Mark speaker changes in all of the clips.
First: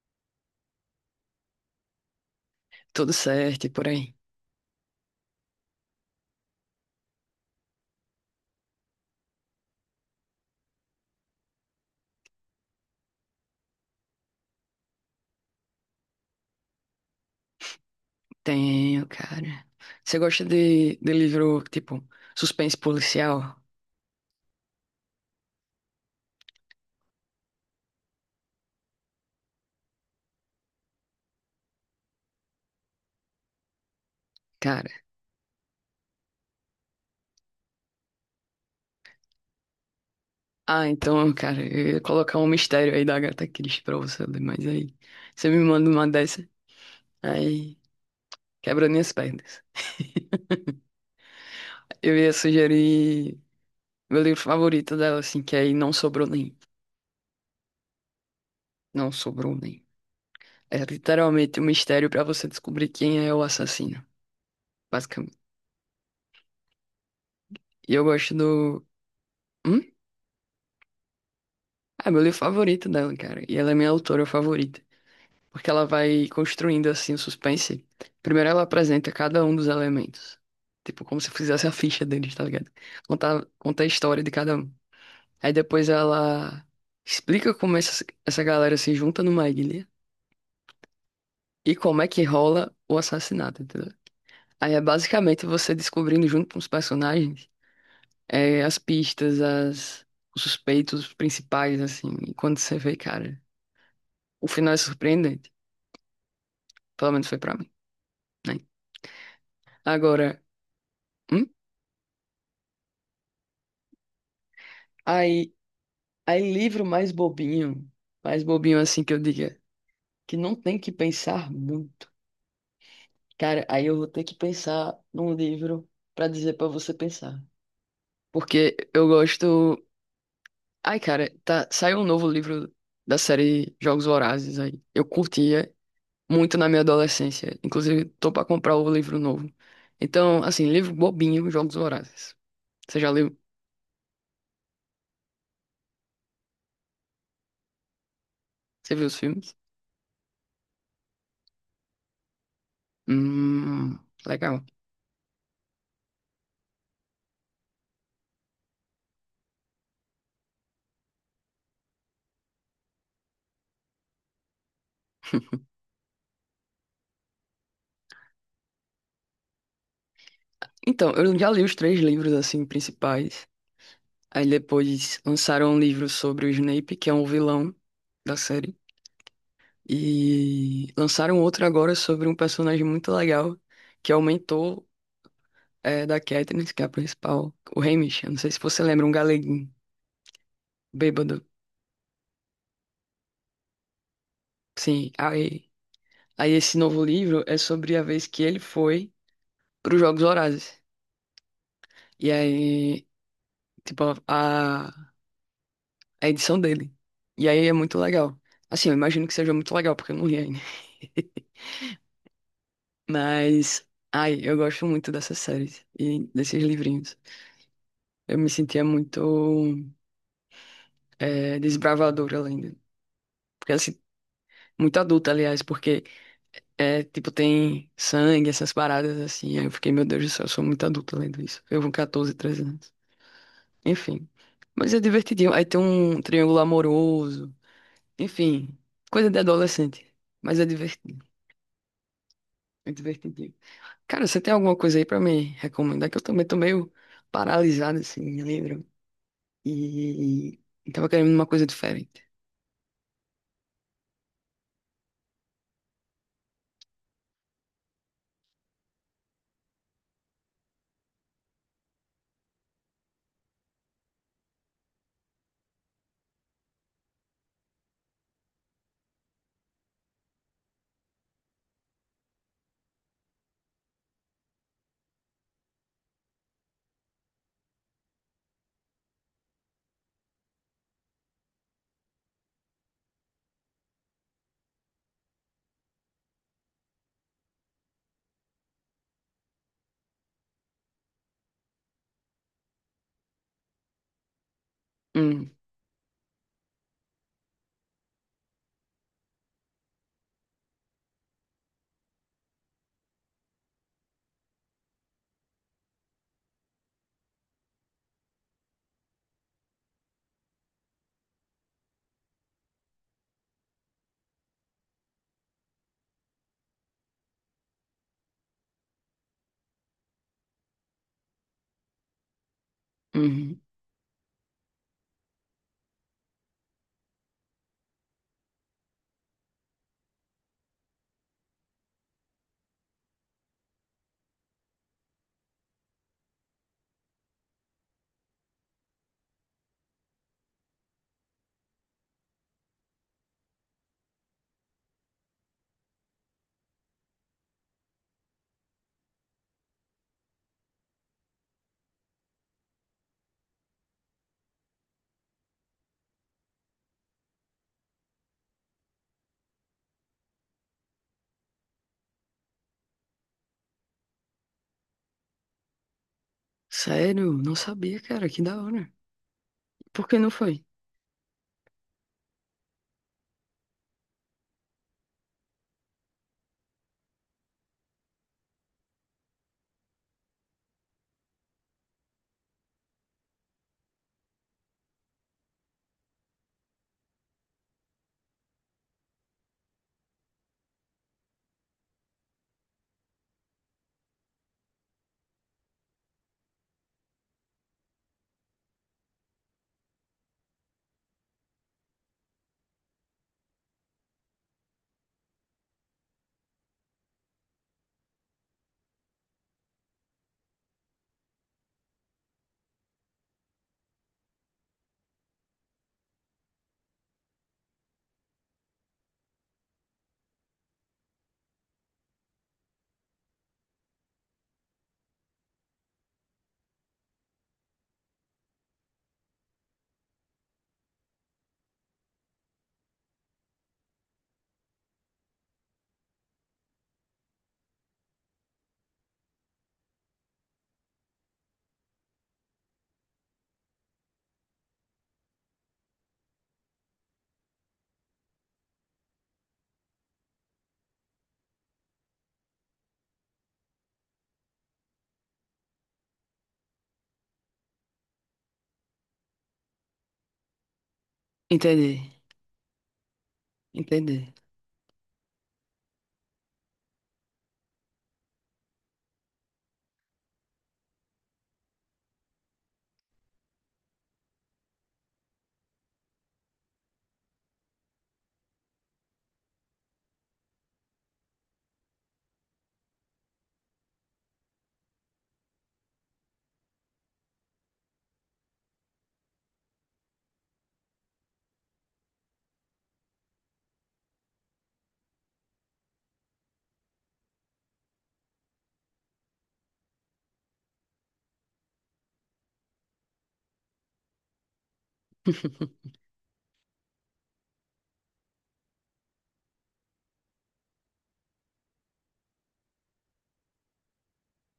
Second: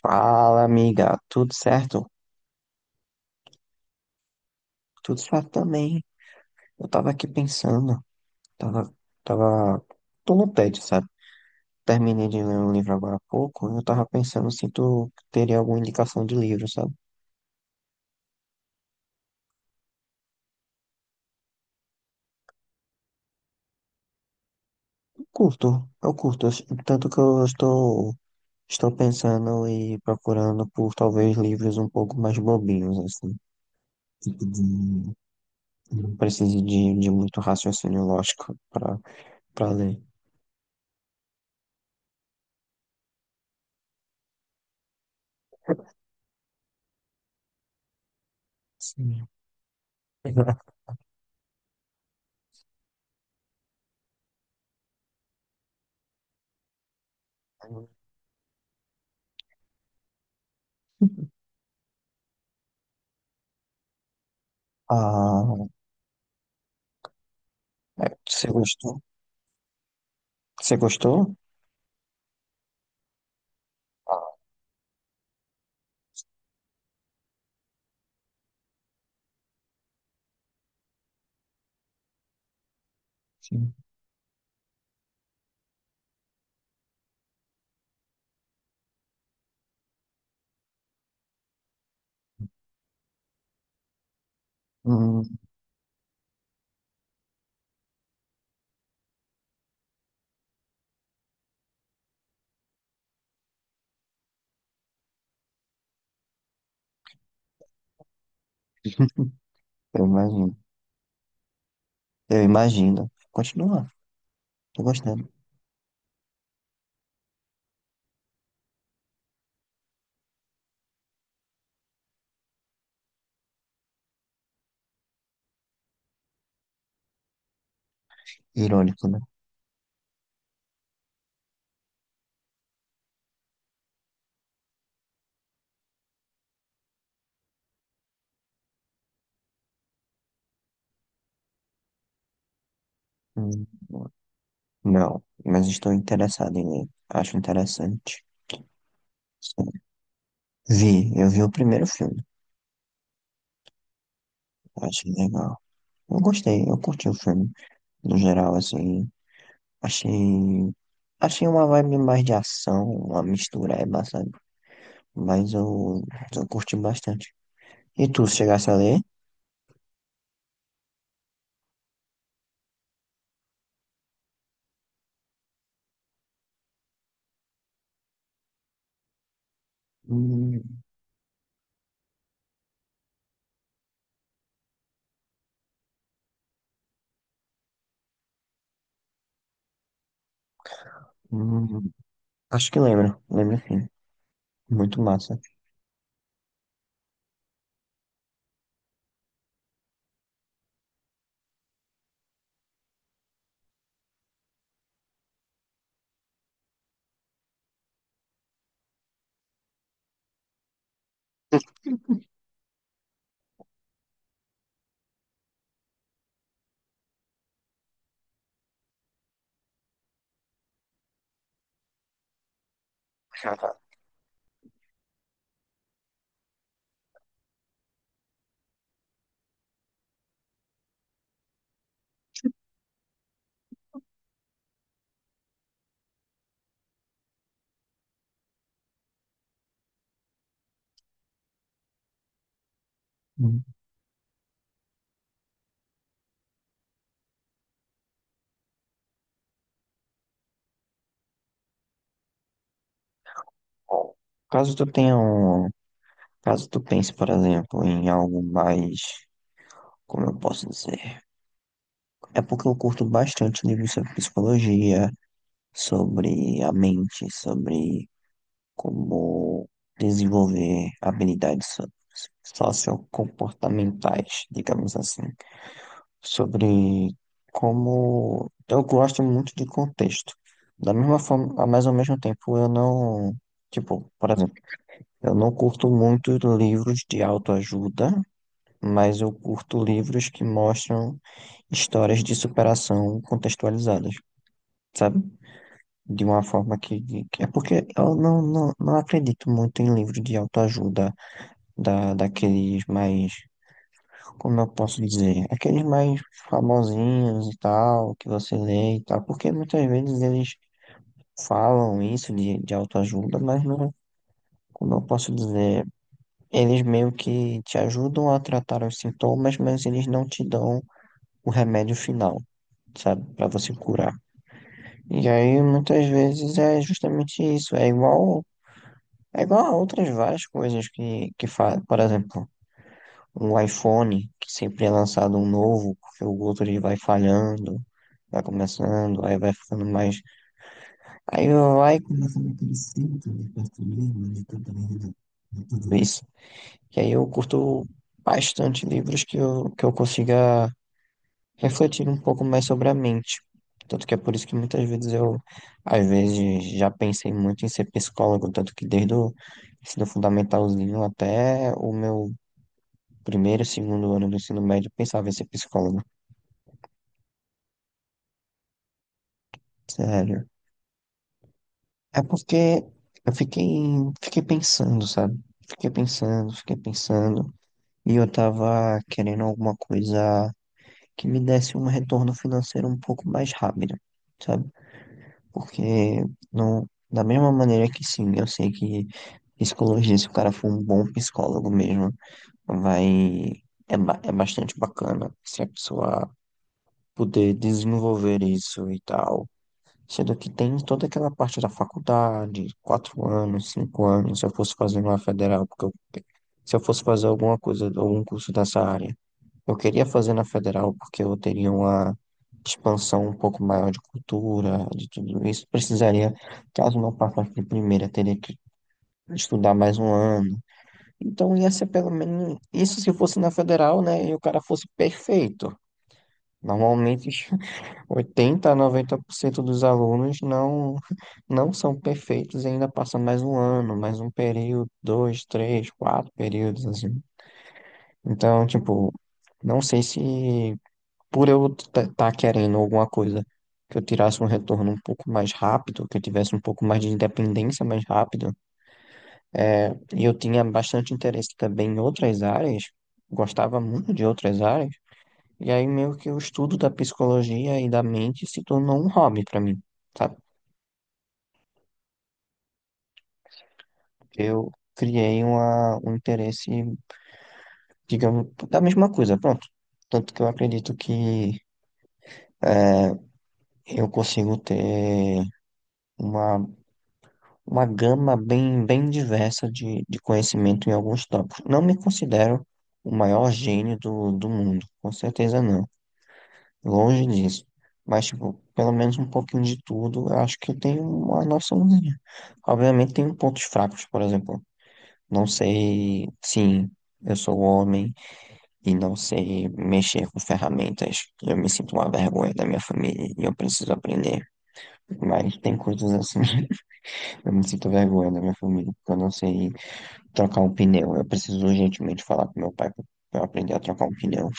Speaker 1: Fala, amiga, tudo certo?
Speaker 2: Tudo certo e por aí.
Speaker 1: Tudo certo também. Eu tava aqui pensando, tava, tava, tô no tédio, sabe? Terminei de ler um livro agora há pouco, e eu tava pensando se tu teria alguma indicação de livro, sabe?
Speaker 2: Tenho, cara. Você gosta de livro, tipo, suspense policial?
Speaker 1: Eu curto, tanto que eu estou pensando e procurando por talvez livros um pouco mais bobinhos, assim,
Speaker 2: Cara.
Speaker 1: de- não precise de muito raciocínio lógico para ler.
Speaker 2: Ah, então, cara, eu ia colocar um mistério aí da Agatha Christie pra você ler, mas aí você me manda uma dessa, aí quebra minhas
Speaker 1: Sim.
Speaker 2: pernas. Eu ia sugerir meu livro favorito dela, assim, que é aí não sobrou nem. Não sobrou nem. É literalmente um mistério pra você descobrir quem é o assassino, basicamente.
Speaker 1: Ah,
Speaker 2: E eu
Speaker 1: é,
Speaker 2: gosto
Speaker 1: você
Speaker 2: do.
Speaker 1: gostou?
Speaker 2: Hum?
Speaker 1: Você gostou?
Speaker 2: Ah, meu livro favorito dela, cara. E ela é minha autora favorita. Porque ela vai construindo, assim, o suspense. Primeiro ela apresenta cada um dos elementos. Tipo, como se fizesse a ficha deles, tá ligado? Conta,
Speaker 1: Sim.
Speaker 2: conta a história de cada um. Aí depois ela explica como essa galera se junta numa ilha e como é que rola o assassinato, entendeu? Aí é
Speaker 1: Hum.
Speaker 2: basicamente você descobrindo junto com os personagens, as pistas, os suspeitos principais, assim. E quando você vê, cara, o final é surpreendente. Pelo menos foi pra mim, né?
Speaker 1: Eu
Speaker 2: Agora,
Speaker 1: imagino.
Speaker 2: hum?
Speaker 1: Eu imagino. Continua. Tô gostando.
Speaker 2: Aí, aí livro mais bobinho assim que eu diga, que não tem que pensar muito. Cara, aí eu vou ter que pensar num livro pra dizer pra você pensar. Porque
Speaker 1: Irônico,
Speaker 2: eu
Speaker 1: né?
Speaker 2: gosto. Ai, cara, tá, saiu um novo livro da série Jogos Vorazes aí. Eu curtia muito na minha adolescência. Inclusive, tô pra comprar o livro novo. Então, assim, livro bobinho, Jogos Vorazes. Você já leu?
Speaker 1: Hum, Não, mas estou interessado em ler. Acho interessante.
Speaker 2: Você viu os filmes?
Speaker 1: Sim. Eu vi o primeiro filme.
Speaker 2: Hum, legal.
Speaker 1: Achei legal. Eu gostei, eu curti o filme. No geral, assim, achei. Achei uma vibe mais de ação, uma mistura é bastante. Mas eu curti bastante. E tu, se chegasse a ler?
Speaker 2: Então, eu já li os três livros, assim, principais. Aí depois lançaram um livro sobre o Snape, que é um vilão da série.
Speaker 1: Hum,
Speaker 2: E lançaram outro agora sobre um personagem muito legal, que é o mentor, da Katniss, que é a principal, o Hamish. Eu não sei se você lembra, um galeguinho bêbado.
Speaker 1: hum, Acho que lembro, lembro sim. Muito
Speaker 2: Sim,
Speaker 1: massa.
Speaker 2: aí esse novo livro é sobre a vez que ele foi para os Jogos Vorazes. E aí, tipo, é a edição dele. E aí é muito legal. Assim, eu imagino que seja muito legal, porque eu não li ainda. Mas, ai, eu gosto muito dessas séries e desses livrinhos. Eu me sentia muito desbravadora lendo. Porque, assim, muito adulta, aliás, porque, tipo, tem sangue, essas paradas, assim. Aí eu fiquei, meu Deus do céu, eu sou muito adulta lendo isso. Eu com 14, 13 anos. Enfim. Mas é divertidinho. Aí tem um triângulo amoroso. Enfim, coisa de adolescente. Mas é divertido. É divertidinho.
Speaker 1: Uhum.
Speaker 2: Cara, você tem alguma coisa aí pra me recomendar? Que eu também tô meio paralisado, assim, me lembro. E, e tava querendo uma coisa diferente.
Speaker 1: Bom, caso tu tenha um, caso tu pense, por exemplo, em algo mais, como eu posso dizer, é porque eu curto bastante livros sobre psicologia, sobre a mente, sobre como desenvolver habilidades sociocomportamentais, digamos assim. Sobre como eu gosto muito de contexto. Da mesma forma, mas ao mesmo tempo eu não, tipo, por exemplo, eu não curto muito livros de autoajuda, mas eu curto livros que mostram histórias de superação contextualizadas, sabe?
Speaker 2: Hum,
Speaker 1: De uma forma que é porque eu não acredito muito em livros de autoajuda daqueles mais, como eu posso dizer, aqueles mais famosinhos e tal, que você lê e tal, porque muitas vezes eles falam isso de autoajuda, mas não, como eu posso dizer, eles meio que te ajudam a tratar os sintomas, mas eles não te dão o remédio final, sabe, para
Speaker 2: uhum.
Speaker 1: você curar. E aí muitas vezes é justamente isso, é igual a outras várias coisas que fazem, por exemplo, o iPhone, que sempre é lançado um novo, porque o outro ele vai falhando, vai começando, aí vai ficando mais. Aí vai começando aquele ciclo de perfumismo, de tudo isso. Que aí eu curto bastante livros que eu consiga refletir um pouco mais sobre a mente. Tanto que é por isso que muitas vezes eu, às vezes, já pensei muito em ser psicólogo, tanto que desde o ensino fundamentalzinho até o meu primeiro, segundo ano do ensino médio, eu pensava em ser psicólogo.
Speaker 2: Sério? Não sabia, cara. Que da hora. Por que não
Speaker 1: Sério.
Speaker 2: foi?
Speaker 1: É porque eu fiquei pensando, sabe? Fiquei pensando, fiquei pensando. E eu tava querendo alguma coisa que me desse um retorno financeiro um pouco mais rápido, sabe? Porque não, da mesma maneira que sim, eu sei que psicologia, se o cara for um bom psicólogo mesmo, vai, é bastante bacana se a pessoa puder desenvolver isso e tal. Sendo que tem toda aquela parte da faculdade, 4 anos, 5 anos, se eu fosse fazer uma federal, porque eu, se eu fosse fazer alguma coisa, algum curso dessa área, eu queria fazer na federal porque eu teria uma expansão um pouco maior de cultura, de tudo isso. Precisaria, caso não passasse de primeira, teria que estudar mais um ano. Então ia ser pelo menos isso se fosse na federal, né? E o cara fosse perfeito. Normalmente 80 a 90% dos alunos não são perfeitos e ainda passa mais um ano, mais um período, dois, três, quatro períodos, assim. Então, tipo, não sei se por eu estar querendo alguma coisa que eu tirasse um retorno um pouco mais rápido, que eu tivesse um pouco mais de independência mais rápido, e eu tinha bastante interesse também em outras áreas, gostava muito de outras áreas, e aí meio que o estudo da psicologia e da mente se tornou um hobby para mim, sabe?
Speaker 2: Entendi. Entendi.
Speaker 1: Eu criei um interesse, digamos, da mesma coisa, pronto. Tanto que eu acredito que eu consigo ter uma, uma gama bem, bem diversa de conhecimento em alguns tópicos. Não me considero o maior gênio do mundo, com certeza não, longe disso. Mas, tipo, pelo menos um pouquinho de tudo, eu acho que eu tenho uma noçãozinha. Obviamente, tenho pontos fracos, por exemplo. Não sei, sim, eu sou homem. E não sei mexer com ferramentas. Eu me sinto uma vergonha da minha família e eu preciso aprender. Mas tem coisas assim, eu me sinto vergonha da minha família, porque eu não sei trocar um pneu. Eu preciso urgentemente falar com meu pai para aprender a trocar um pneu.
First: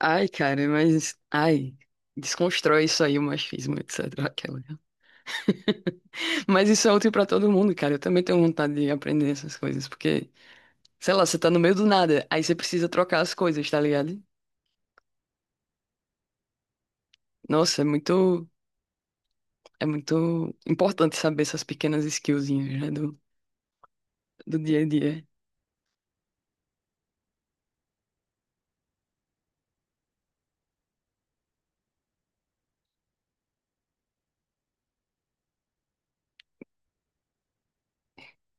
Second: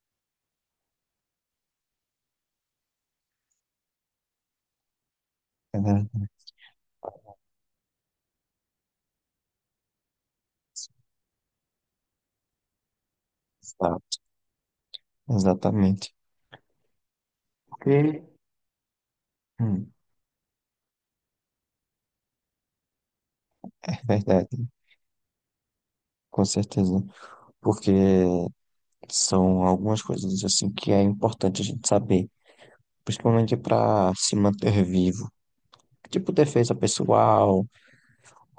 Speaker 2: Ai, cara, mas... Ai, desconstrói isso aí, o machismo, etc. Aquela.
Speaker 1: É verdade.
Speaker 2: Mas isso é útil pra todo mundo, cara. Eu também tenho vontade de aprender essas coisas, porque, sei lá, você tá no meio do nada, aí você precisa trocar as coisas, tá
Speaker 1: Exato.
Speaker 2: ligado?
Speaker 1: Exatamente.
Speaker 2: Nossa, é
Speaker 1: Porque,
Speaker 2: muito. É
Speaker 1: hum,
Speaker 2: muito importante saber essas pequenas skillzinhas, né, do,
Speaker 1: é verdade,
Speaker 2: do dia a dia.
Speaker 1: com certeza. Porque são algumas coisas assim que é importante a gente saber, principalmente para se manter vivo. Tipo defesa pessoal,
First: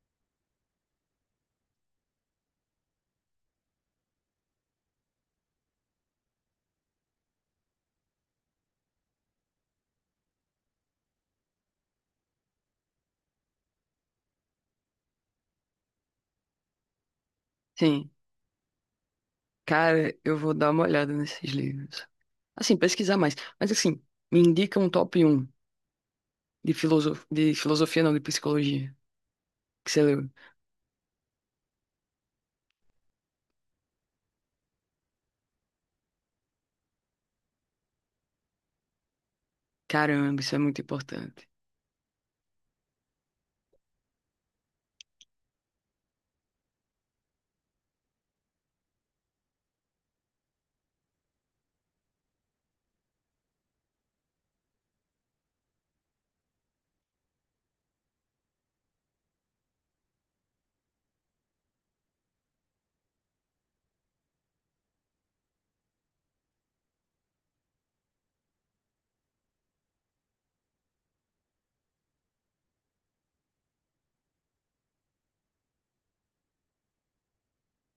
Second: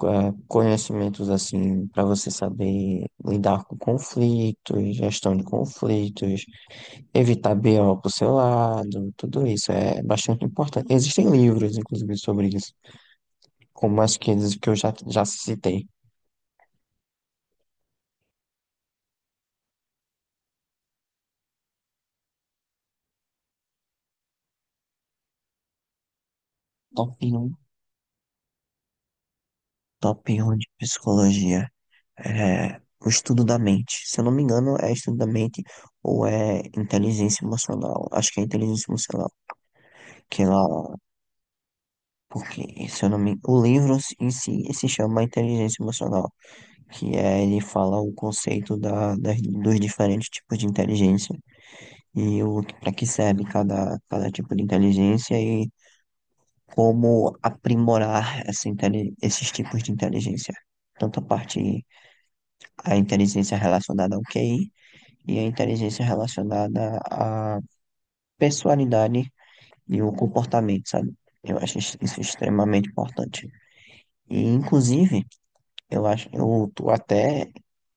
Speaker 1: conhecimentos assim para você saber lidar com conflitos, gestão de conflitos, evitar BO pro seu lado, tudo isso é bastante importante. Existem livros, inclusive, sobre isso, como as que eu já citei.
Speaker 2: Sim, cara, eu vou dar uma olhada nesses livros. Assim, pesquisar mais. Mas assim, me indica um top um de
Speaker 1: Top
Speaker 2: filosof... de
Speaker 1: 1,
Speaker 2: filosofia, não, de psicologia, que você
Speaker 1: top
Speaker 2: leu.
Speaker 1: 1 de psicologia. É, o estudo da mente. Se eu não me engano, é estudo da mente ou é inteligência emocional. Acho que é inteligência emocional.
Speaker 2: Caramba,
Speaker 1: Que lá,
Speaker 2: isso é muito importante.
Speaker 1: porque, se eu não me, o livro em si se chama Inteligência Emocional, ele fala o conceito dos diferentes tipos de inteligência e o para que serve cada tipo de inteligência e como aprimorar esses tipos de inteligência. Tanto a parte, a inteligência relacionada ao QI, e a inteligência relacionada à personalidade e o comportamento, sabe? Eu acho isso extremamente importante. E, inclusive, eu tô até,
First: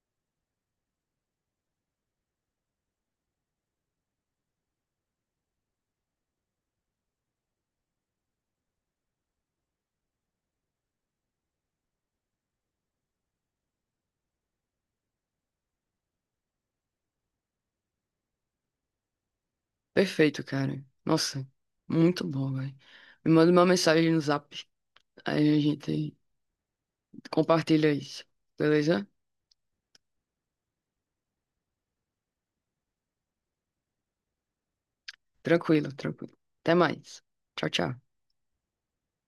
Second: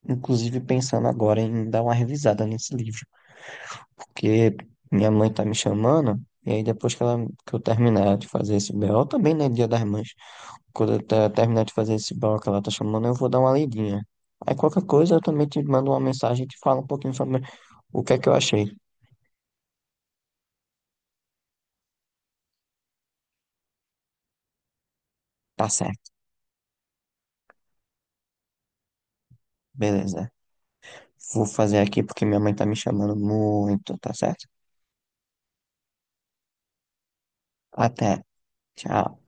Speaker 1: inclusive, pensando agora em dar uma revisada nesse livro, porque minha mãe tá me chamando, e aí depois que eu terminar de fazer esse BO, também, né, Dia das Mães, quando eu terminar de fazer esse BO que ela tá chamando, eu vou dar uma lidinha. Aí qualquer coisa eu também te mando uma mensagem e te falo um pouquinho sobre o que é que eu achei.
Speaker 2: Perfeito, cara. Nossa, muito bom, velho. Me manda uma mensagem no Zap, aí a
Speaker 1: Tá certo,
Speaker 2: gente compartilha isso, beleza?
Speaker 1: beleza. Vou fazer aqui porque minha mãe tá me chamando muito, tá certo?
Speaker 2: Tranquilo, tranquilo. Até mais. Tchau, tchau.
Speaker 1: Até. Tchau.